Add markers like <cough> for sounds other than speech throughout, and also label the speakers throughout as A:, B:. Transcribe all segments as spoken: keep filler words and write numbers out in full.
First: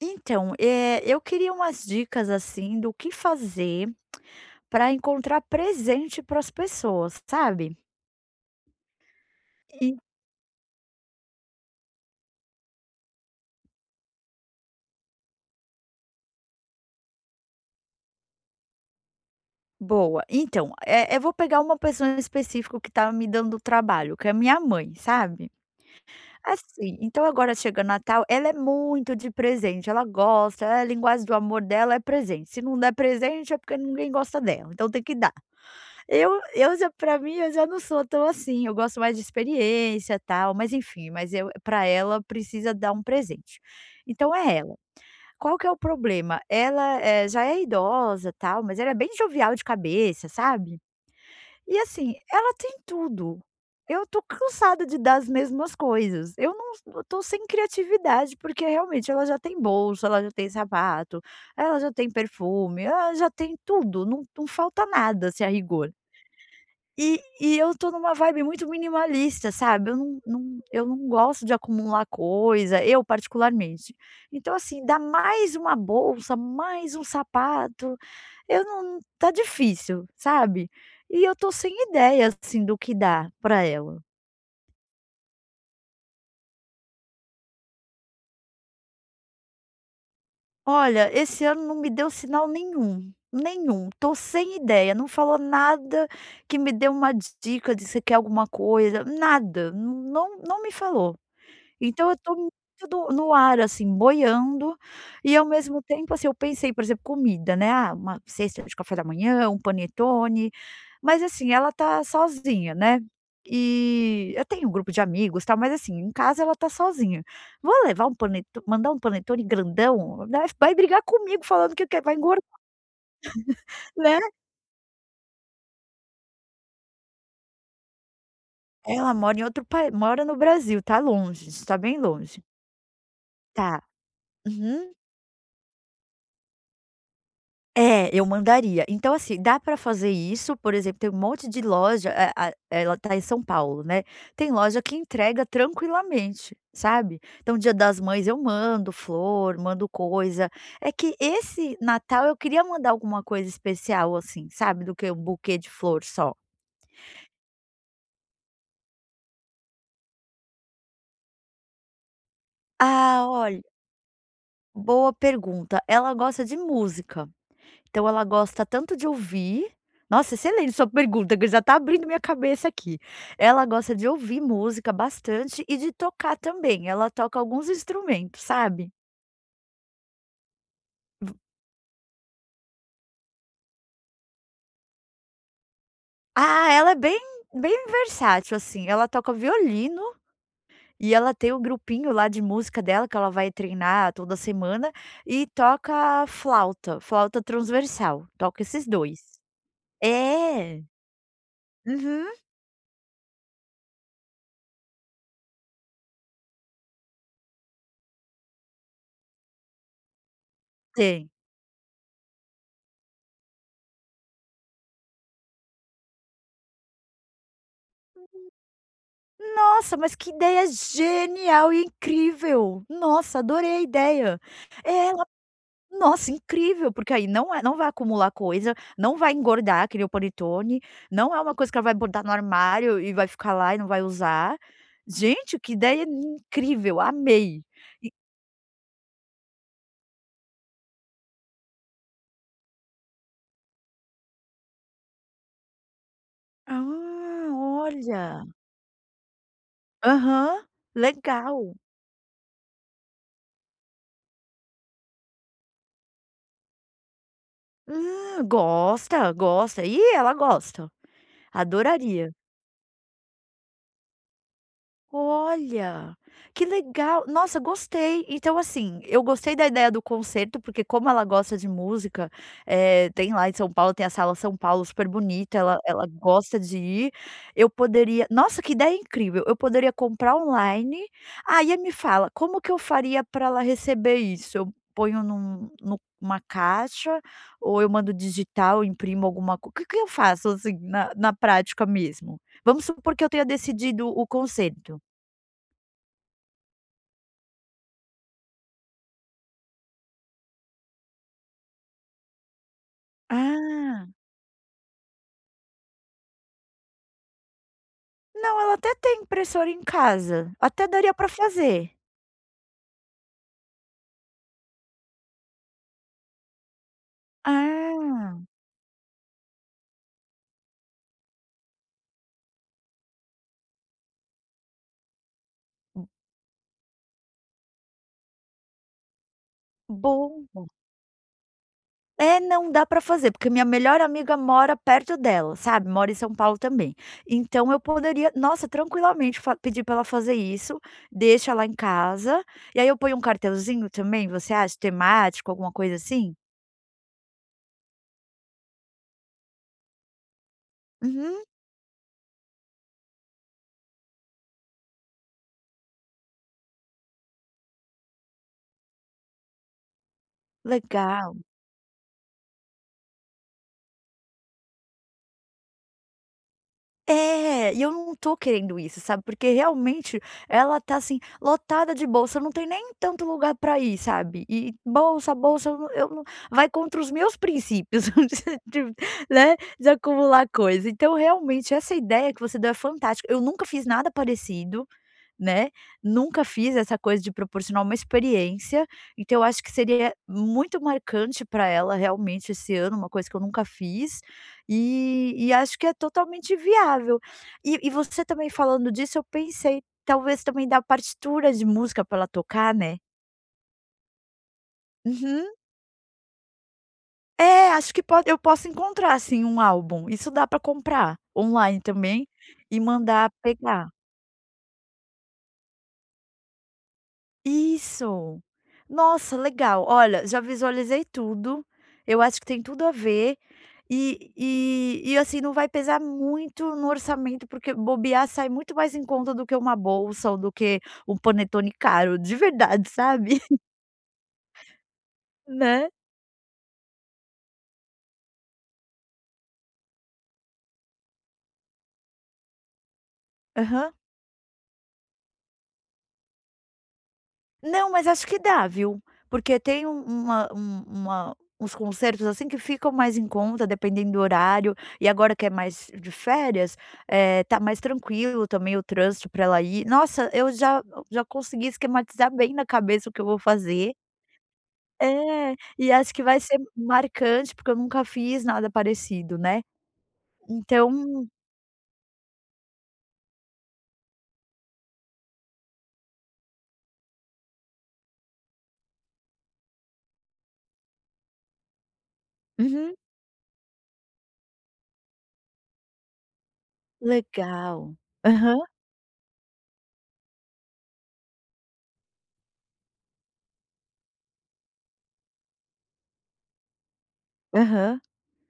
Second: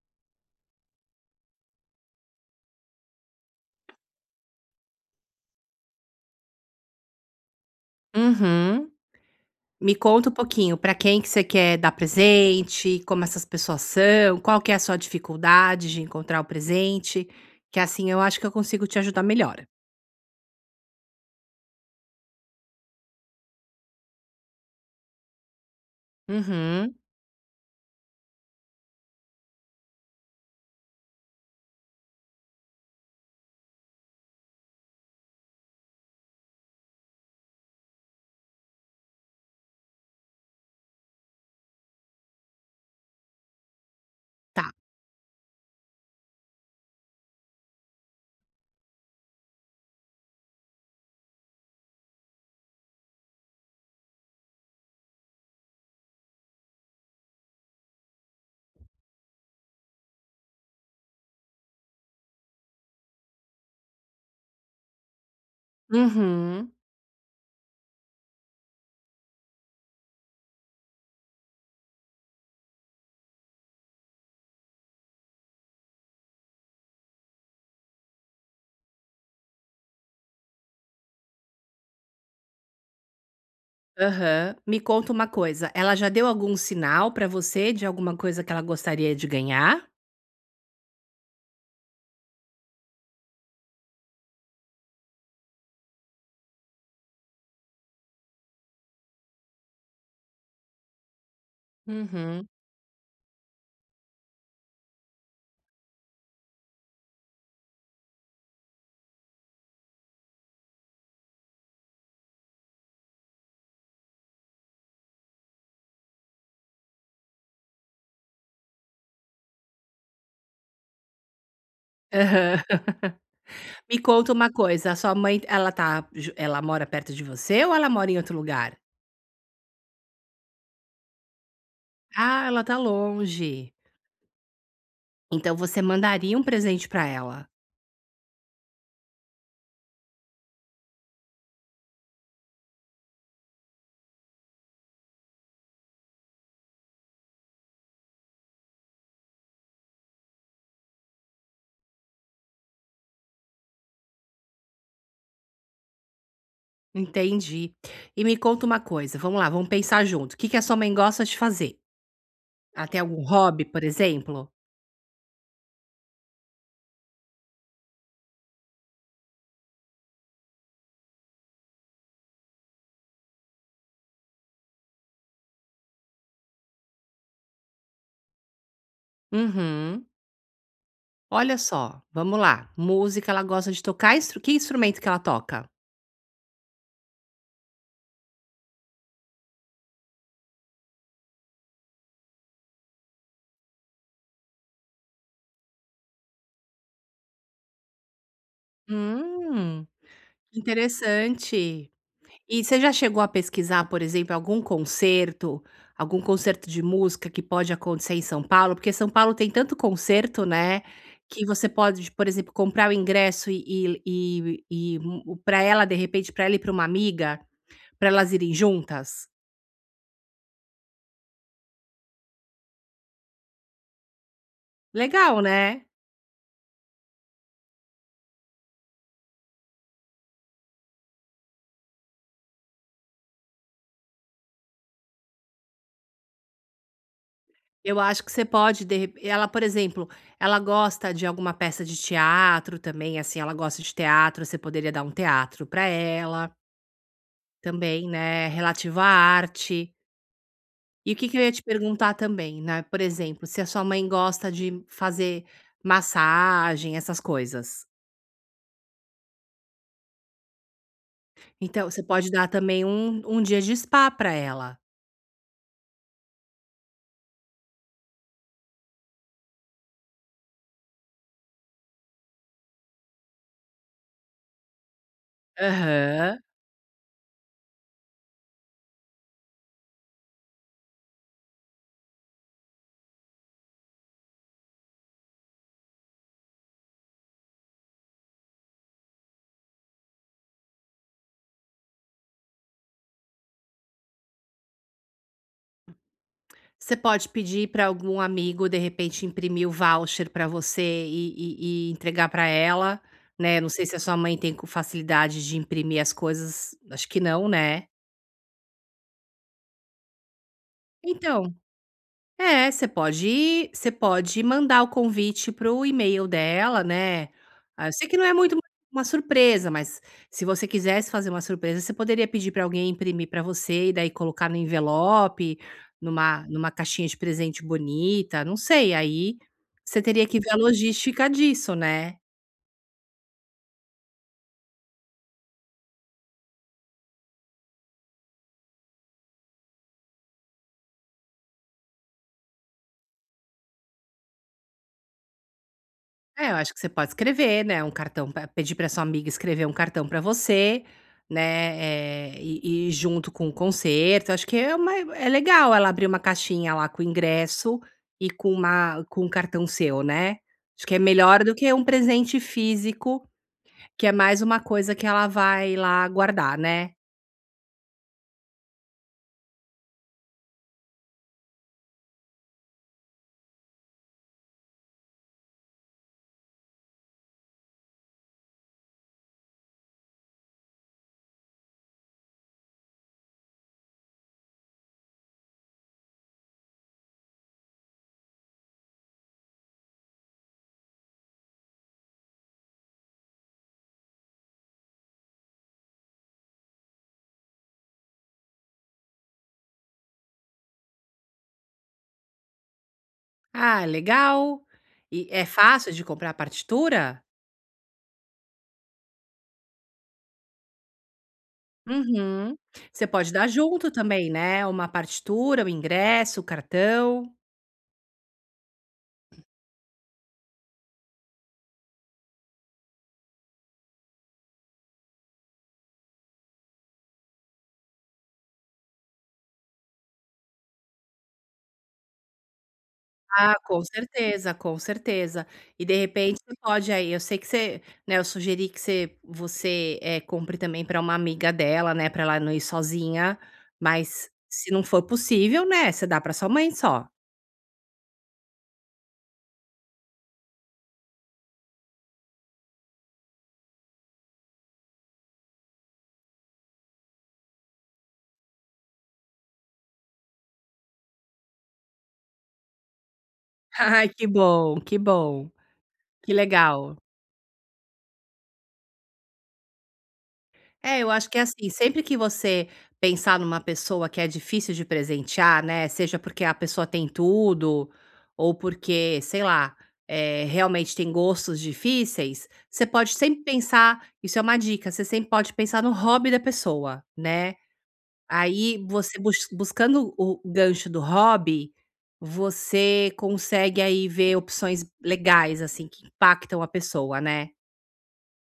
A: Então, eh, eu queria umas dicas, assim, do que fazer para encontrar presente para as pessoas, sabe?
B: Uhum. Me
A: En
B: conta um pouquinho, para quem que você quer dar presente, como essas pessoas são, qual que é a sua dificuldade de encontrar o presente, que assim eu acho que eu consigo te ajudar melhor.
A: boa. Então, eh, Eu vou pegar uma pessoa em específico que tá me dando trabalho, que é minha mãe, sabe?
B: Uhum.
A: Assim, então agora chega Natal, ela é muito de presente, ela gosta, a linguagem do amor dela é presente. Se não der presente é porque ninguém gosta dela, então tem que dar. Eu eu já pra mim, eu já não sou tão assim, eu gosto mais de experiência, tal, mas enfim, mas eu para ela precisa dar um presente. Então é
B: Tá.
A: ela. Qual que é o problema? Ela, eh, já é idosa, tal, mas ela é bem jovial de cabeça, sabe. E assim, ela tem tudo. Eu tô cansada de dar as mesmas coisas. Eu não eu tô sem criatividade, porque realmente ela já tem bolsa, ela já tem sapato, ela já tem perfume, ela já tem tudo, não não falta nada, se a rigor.
B: Uhum.
A: E e eu tô numa vibe muito minimalista, sabe, eu não não eu não gosto de acumular coisa, eu particularmente. Então assim, dá mais uma bolsa, mais um sapato, eu não, tá difícil, sabe. E eu tô sem ideia, assim, do que dar pra ela.
B: Aham. Me conta uma coisa, ela já deu algum sinal pra você de alguma coisa que ela gostaria de ganhar?
A: Olha, esse ano não me deu sinal nenhum, nenhum, tô sem ideia, não falou nada que me deu uma dica de se quer alguma coisa, nada, não não me falou. Então eu tô
B: Uhum.
A: muito do no ar, assim, boiando, e ao mesmo tempo, assim, eu pensei, por exemplo, comida, né, ah, uma cesta de café da manhã, um panetone, mas assim, ela tá sozinha, né, e eu tenho um grupo de amigos, tal, mas assim, em casa ela tá sozinha. Vou levar um paneto mandar um panetone grandão, né, vai brigar comigo falando que quer, vai engordar,
B: Aham. Me
A: né.
B: conta uma coisa, a sua mãe, ela tá ju ela mora perto de você ou ela mora em outro lugar?
A: Ela mora em outro país mora no Brasil, tá longe, está bem longe.
B: Ah, ela tá longe.
A: Tá. Uhum.
B: Então você mandaria um presente pra ela.
A: É, eu mandaria. Então, assim, dá para fazer isso, por exemplo, tem um monte de loja, eh, a ela tá em São Paulo, né, tem loja que entrega tranquilamente, sabe. Então, dia das mães eu mando flor, mando coisa. É que esse Natal eu queria mandar alguma coisa especial, assim, sabe, do que um buquê de flor só.
B: Entendi. E me conta uma coisa, vamos lá, vamos pensar junto. O que que a sua mãe gosta de fazer? Ela tem algum
A: Ah, olha,
B: hobby, por exemplo?
A: boa pergunta. Ela gosta de música. Então ela gosta tanto de ouvir Nossa, excelente sua pergunta, que já tá abrindo minha cabeça aqui. Ela gosta de ouvir música bastante e de tocar também, ela toca alguns instrumentos, sabe.
B: Uhum.
A: V
B: Olha só, vamos lá. Música, ela gosta de tocar? Instru- Que instrumento que ela toca?
A: ah, Ela é bem bem versátil, assim, ela toca violino e ela tem o grupinho lá de música dela, que ela vai treinar toda semana, e toca flauta, flauta transversal, toca esses dois.
B: Hum,
A: É.
B: interessante.
A: Uhum,
B: E você já chegou a pesquisar, por exemplo, algum concerto, algum concerto de música que pode acontecer em São Paulo? Porque São Paulo tem tanto concerto, né,
A: tem.
B: que você pode, por exemplo, comprar o ingresso e e e para ela, de repente, para ela e pra uma amiga, para elas irem juntas.
A: Nossa, mas que ideia genial e incrível! Nossa, adorei a ideia.
B: Legal, né?
A: Nossa, incrível, porque aí não é não vai acumular coisa, não vai engordar, que nem o panetone, não é uma coisa que ela vai botar no armário e vai ficar lá e não vai usar. Gente, que ideia incrível, amei.
B: Eu acho que você pode de repe ela, por exemplo, ela gosta de alguma peça de teatro também, assim, ela gosta de teatro, você poderia dar um teatro para ela
A: Ah,
B: também,
A: olha.
B: né, relativo à arte.
A: Aham,
B: E o que que eu ia te
A: legal.
B: perguntar também, né, por exemplo, se a sua mãe gosta de fazer massagem, essas coisas.
A: Hum, gosta, gosta. Ih, ela gosta.
B: Então, você pode
A: Adoraria.
B: dar também um um dia de spa para ela.
A: Olha, que legal! Nossa, gostei. Então, assim, eu gostei da ideia do concerto, porque como ela gosta de música, eh, tem lá em São Paulo, tem a Sala São Paulo super bonita, ela ela
B: Aham.
A: gosta de ir. Eu poderia Nossa, que ideia incrível! Eu poderia comprar online. Aí e me fala, como que eu faria para ela receber isso? Eu ponho num numa caixa ou eu mando digital, imprimo alguma co que que eu faço, assim, na na prática mesmo? Vamos supor que eu tenha decidido o concerto.
B: Você pode pedir para algum amigo, de repente, imprimir o voucher para você e e e entregar para ela, né, não sei se a
A: Ah,
B: sua mãe tem co facilidade de imprimir as coisas, acho que não, né?
A: não, ela até tem impressora em casa, até daria pra
B: Então
A: fazer.
B: é, você pode você pode mandar o convite para o e-mail dela, né. Ah, eu sei que não é
A: Ah,
B: muito uma surpresa, mas se você quisesse fazer uma surpresa, você poderia pedir para alguém imprimir para você e daí colocar no envelope, numa numa caixinha de presente bonita, não sei, aí você teria que
A: bom.
B: ver a logística disso, né.
A: É, não, dá pra fazer, porque minha melhor amiga mora perto dela, sabe, mora em São Paulo também. Então eu poderia, nossa, tranquilamente fa pedir pra ela fazer isso, deixa lá em casa, e aí eu ponho um cartelzinho também, você acha, temático, alguma coisa assim?
B: É, eu acho que você pode escrever, né, um cartão pra pedir para sua amiga escrever um cartão para você,
A: Uhum,
B: né, eh, e e junto com o concerto, acho que é uma é legal ela abrir uma caixinha lá com o ingresso e com uma com um cartão seu, né. Acho que é
A: legal.
B: melhor do que um presente físico, que é mais uma coisa que ela vai lá guardar, né.
A: É, e eu não tô querendo isso, sabe, porque realmente ela tá, assim, lotada de bolsa, não tem nem tanto lugar pra ir, sabe, e bolsa, bolsa, eu não eu não vai contra os meus princípios, <laughs> de de- né, de acumular coisa. Então realmente essa ideia que você deu é fantástica, eu nunca fiz nada parecido, né, nunca fiz essa coisa de proporcionar uma experiência, então eu acho que seria muito marcante para ela realmente esse ano, uma coisa que eu nunca fiz, e e acho que é totalmente viável. E e você também falando disso, eu pensei, talvez também dar partitura de música para ela tocar, né.
B: "Ah, é legal. E é
A: Uhum.
B: fácil de comprar a partitura?"
A: É, acho que pode eu posso encontrar assim um álbum, isso dá para comprar online também
B: Uhum.
A: e
B: Você pode
A: mandar
B: dar
A: pegar.
B: junto também, né, uma partitura, o ingresso, o cartão.
A: Isso. Nossa, legal. Olha, já visualizei tudo. Eu acho que tem tudo a ver. E e e, assim, não vai pesar muito no orçamento, porque bobear sai muito mais em conta do que uma bolsa ou do que um panetone caro, de verdade, sabe?
B: Ah,
A: <laughs>
B: com certeza, com certeza. E
A: Né?
B: de repente você pode aí eu sei que você né, eu sugeri que você você, eh, compre também para uma amiga dela, né, para ela não ir sozinha,
A: Aham.
B: mas se não for possível, né, você dá para sua mãe só.
A: Não, mas acho que dá, viu. Porque tem um uma um uma uns concertos, assim, que ficam mais em conta, dependendo do horário. E agora que é mais de férias, eh, tá mais tranquilo também o trânsito para ela ir. Nossa, eu já já consegui esquematizar bem na cabeça o que eu vou
B: <laughs>
A: fazer.
B: Ai, que bom, que bom,
A: É, e acho que
B: que
A: vai ser
B: legal.
A: marcante, porque eu nunca fiz nada parecido, né.
B: É, eu
A: Então
B: acho que é assim, sempre que você pensar numa pessoa que é difícil de presentear, né, seja porque a pessoa tem tudo, ou porque, sei lá, eh, realmente tem gostos difíceis, você
A: uhum,
B: pode sempre pensar, isso é uma dica, você sempre pode pensar no hobby da pessoa, né.
A: legal. Aham,
B: Aí você bus buscando o gancho do hobby, você consegue aí ver opções legais, assim, que impactam a pessoa, né.
A: aham.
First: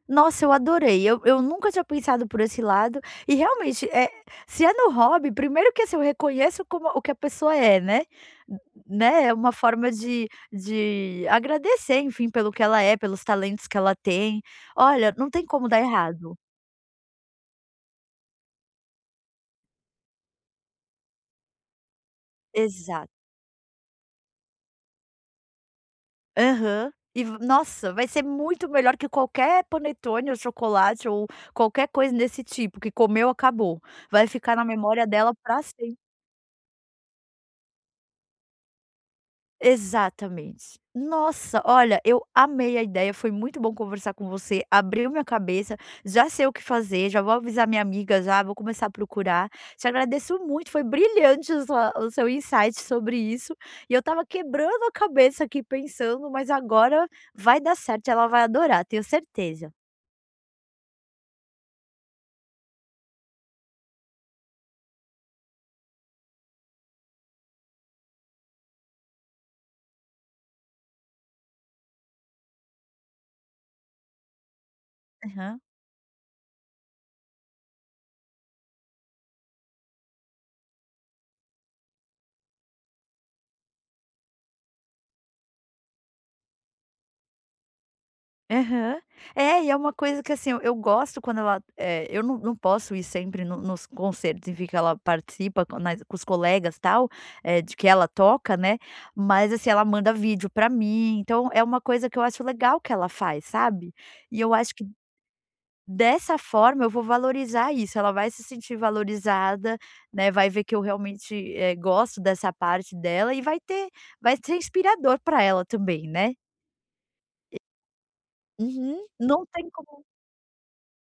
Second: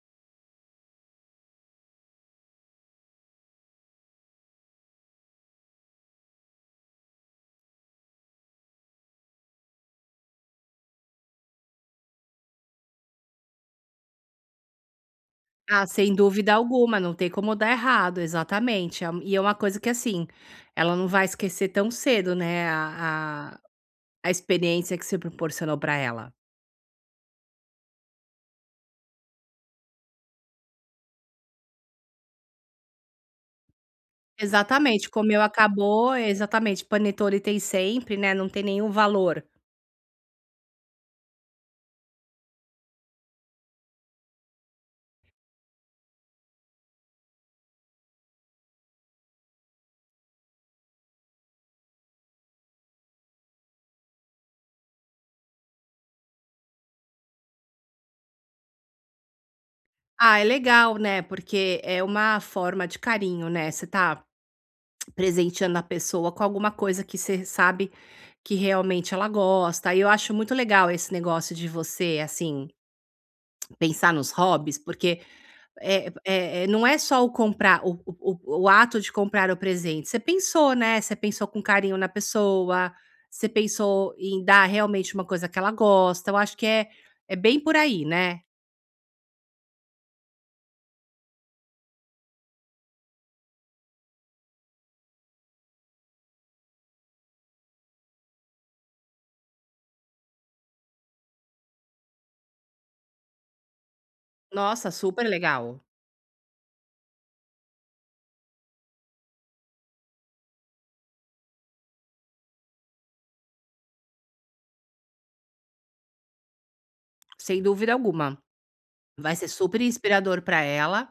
A: Nossa, eu adorei. Eu eu nunca tinha pensado por esse lado e realmente, é, se é no hobby, primeiro que, assim, eu reconheço como o que a pessoa é, né, N- né, é uma forma de de agradecer, enfim, pelo que ela é, pelos talentos que ela tem. Olha, não tem como dar
B: Ah, sem
A: errado.
B: dúvida alguma, não tem como dar errado, exatamente. É um e é uma coisa que, assim, ela não vai esquecer tão cedo, né,
A: Exato.
B: a a a experiência que se proporcionou para ela.
A: Aham. E v Nossa, vai ser muito melhor que qualquer panetone ou chocolate ou qualquer coisa desse tipo que comeu, acabou. Vai ficar na memória
B: Exatamente,
A: dela
B: comeu,
A: pra sempre.
B: acabou, exatamente, panetone tem sempre, né, não tem nenhum valor.
A: Exatamente. Nossa, olha, eu amei a ideia, foi muito bom conversar com você, abriu minha cabeça, já sei o que fazer, já vou avisar minha amiga já, vou começar a procurar. Te agradeço muito, foi brilhante a sua o seu insight sobre isso, e eu estava quebrando a cabeça aqui pensando, mas agora vai dar certo, ela vai adorar, tenho certeza.
B: Ah, é legal, né, porque é uma forma de carinho, né, você tá presenteando a pessoa com alguma coisa que você sabe que realmente ela gosta, e eu acho muito legal esse negócio de você, assim, pensar nos hobbies, porque,
A: Aham.
B: eh eh, eh, não é só o comprar o o o o ato de comprar o presente, você pensou, né, você pensou com carinho na pessoa, você pensou em dar realmente uma coisa que ela gosta, eu acho que é é bem por aí, né.
A: Aham. É, e é uma coisa que, assim, eu eu gosto quando ela é, eu não não posso ir sempre no nos concertos e ver que ela participa com nas com os colegas, tal, é de que ela toca, né, mas, assim, ela manda vídeo pra mim, então é uma coisa que eu acho legal que ela faz, sabe. E eu acho que
B: Nossa, super legal,
A: dessa forma eu vou valorizar isso, ela vai se sentir valorizada, né, vai ver que eu realmente, eh, gosto dessa parte dela e vai ter vai ser inspirador pra ela também, né.
B: sem dúvida alguma.
A: Uhum.
B: Vai
A: Não
B: ser
A: tem
B: super
A: como
B: inspirador para ela,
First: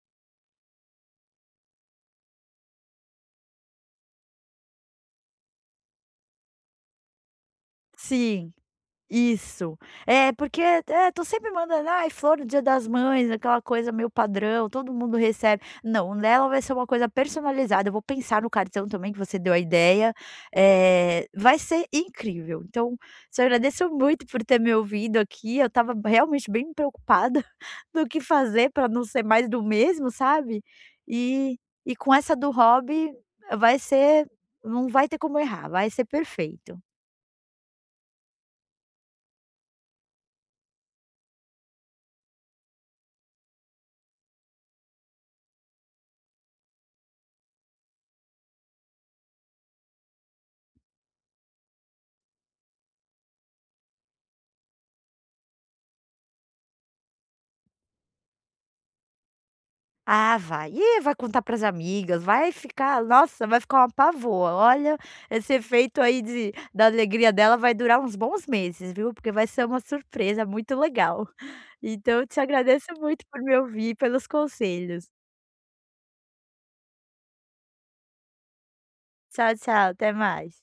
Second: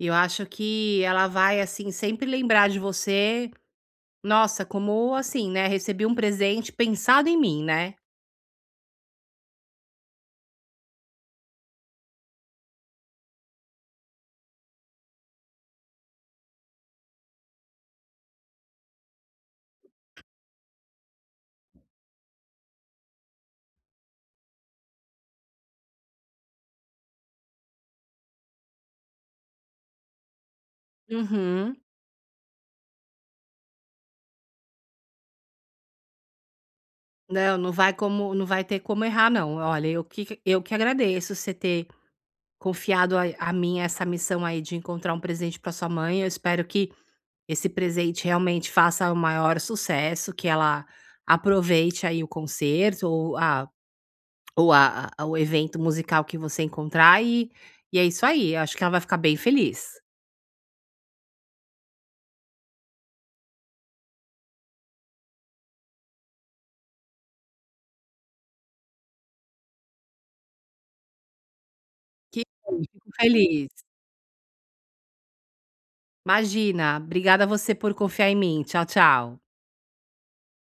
B: e eu acho que ela vai, assim, sempre lembrar de você, nossa, como assim, né, recebi um presente pensado em mim, né.
A: Sim. Isso. É, porque, eh, tô sempre mandando: "Ai, flor do Dia das Mães", aquela coisa meio padrão, todo mundo recebe. Não, o dela vai ser uma coisa personalizada, eu vou pensar no cartão também que você deu a ideia, eh, vai ser incrível. Então, te agradeço muito por ter me ouvido aqui, eu estava realmente bem preocupada <laughs> do que fazer para não ser mais do mesmo, sabe. E
B: Uhum.
A: e com essa do hobby vai ser não vai ter como errar, vai ser perfeito.
B: Não, não vai como não vai ter como errar não. Olha, eu que eu que agradeço você ter confiado a a mim essa missão aí de encontrar um presente para sua mãe. Eu espero que esse presente realmente faça o maior sucesso, que ela aproveite aí o concerto ou a ou a a o evento musical que você encontrar e e é isso aí. Eu acho que ela vai ficar bem feliz.
A: Ah, vai. E vai contar para as amigas, vai ficar nossa, vai ficar uma pavoa. Olha, esse efeito aí de da alegria dela vai durar uns bons meses, viu, porque vai ser uma surpresa muito legal. Então eu te
B: Que bom,
A: agradeço
B: fico
A: muito por me
B: feliz.
A: ouvir, pelos conselhos.
B: Imagina, obrigada a você por confiar em mim. Tchau, tchau.
A: Tchau, tchau, até mais.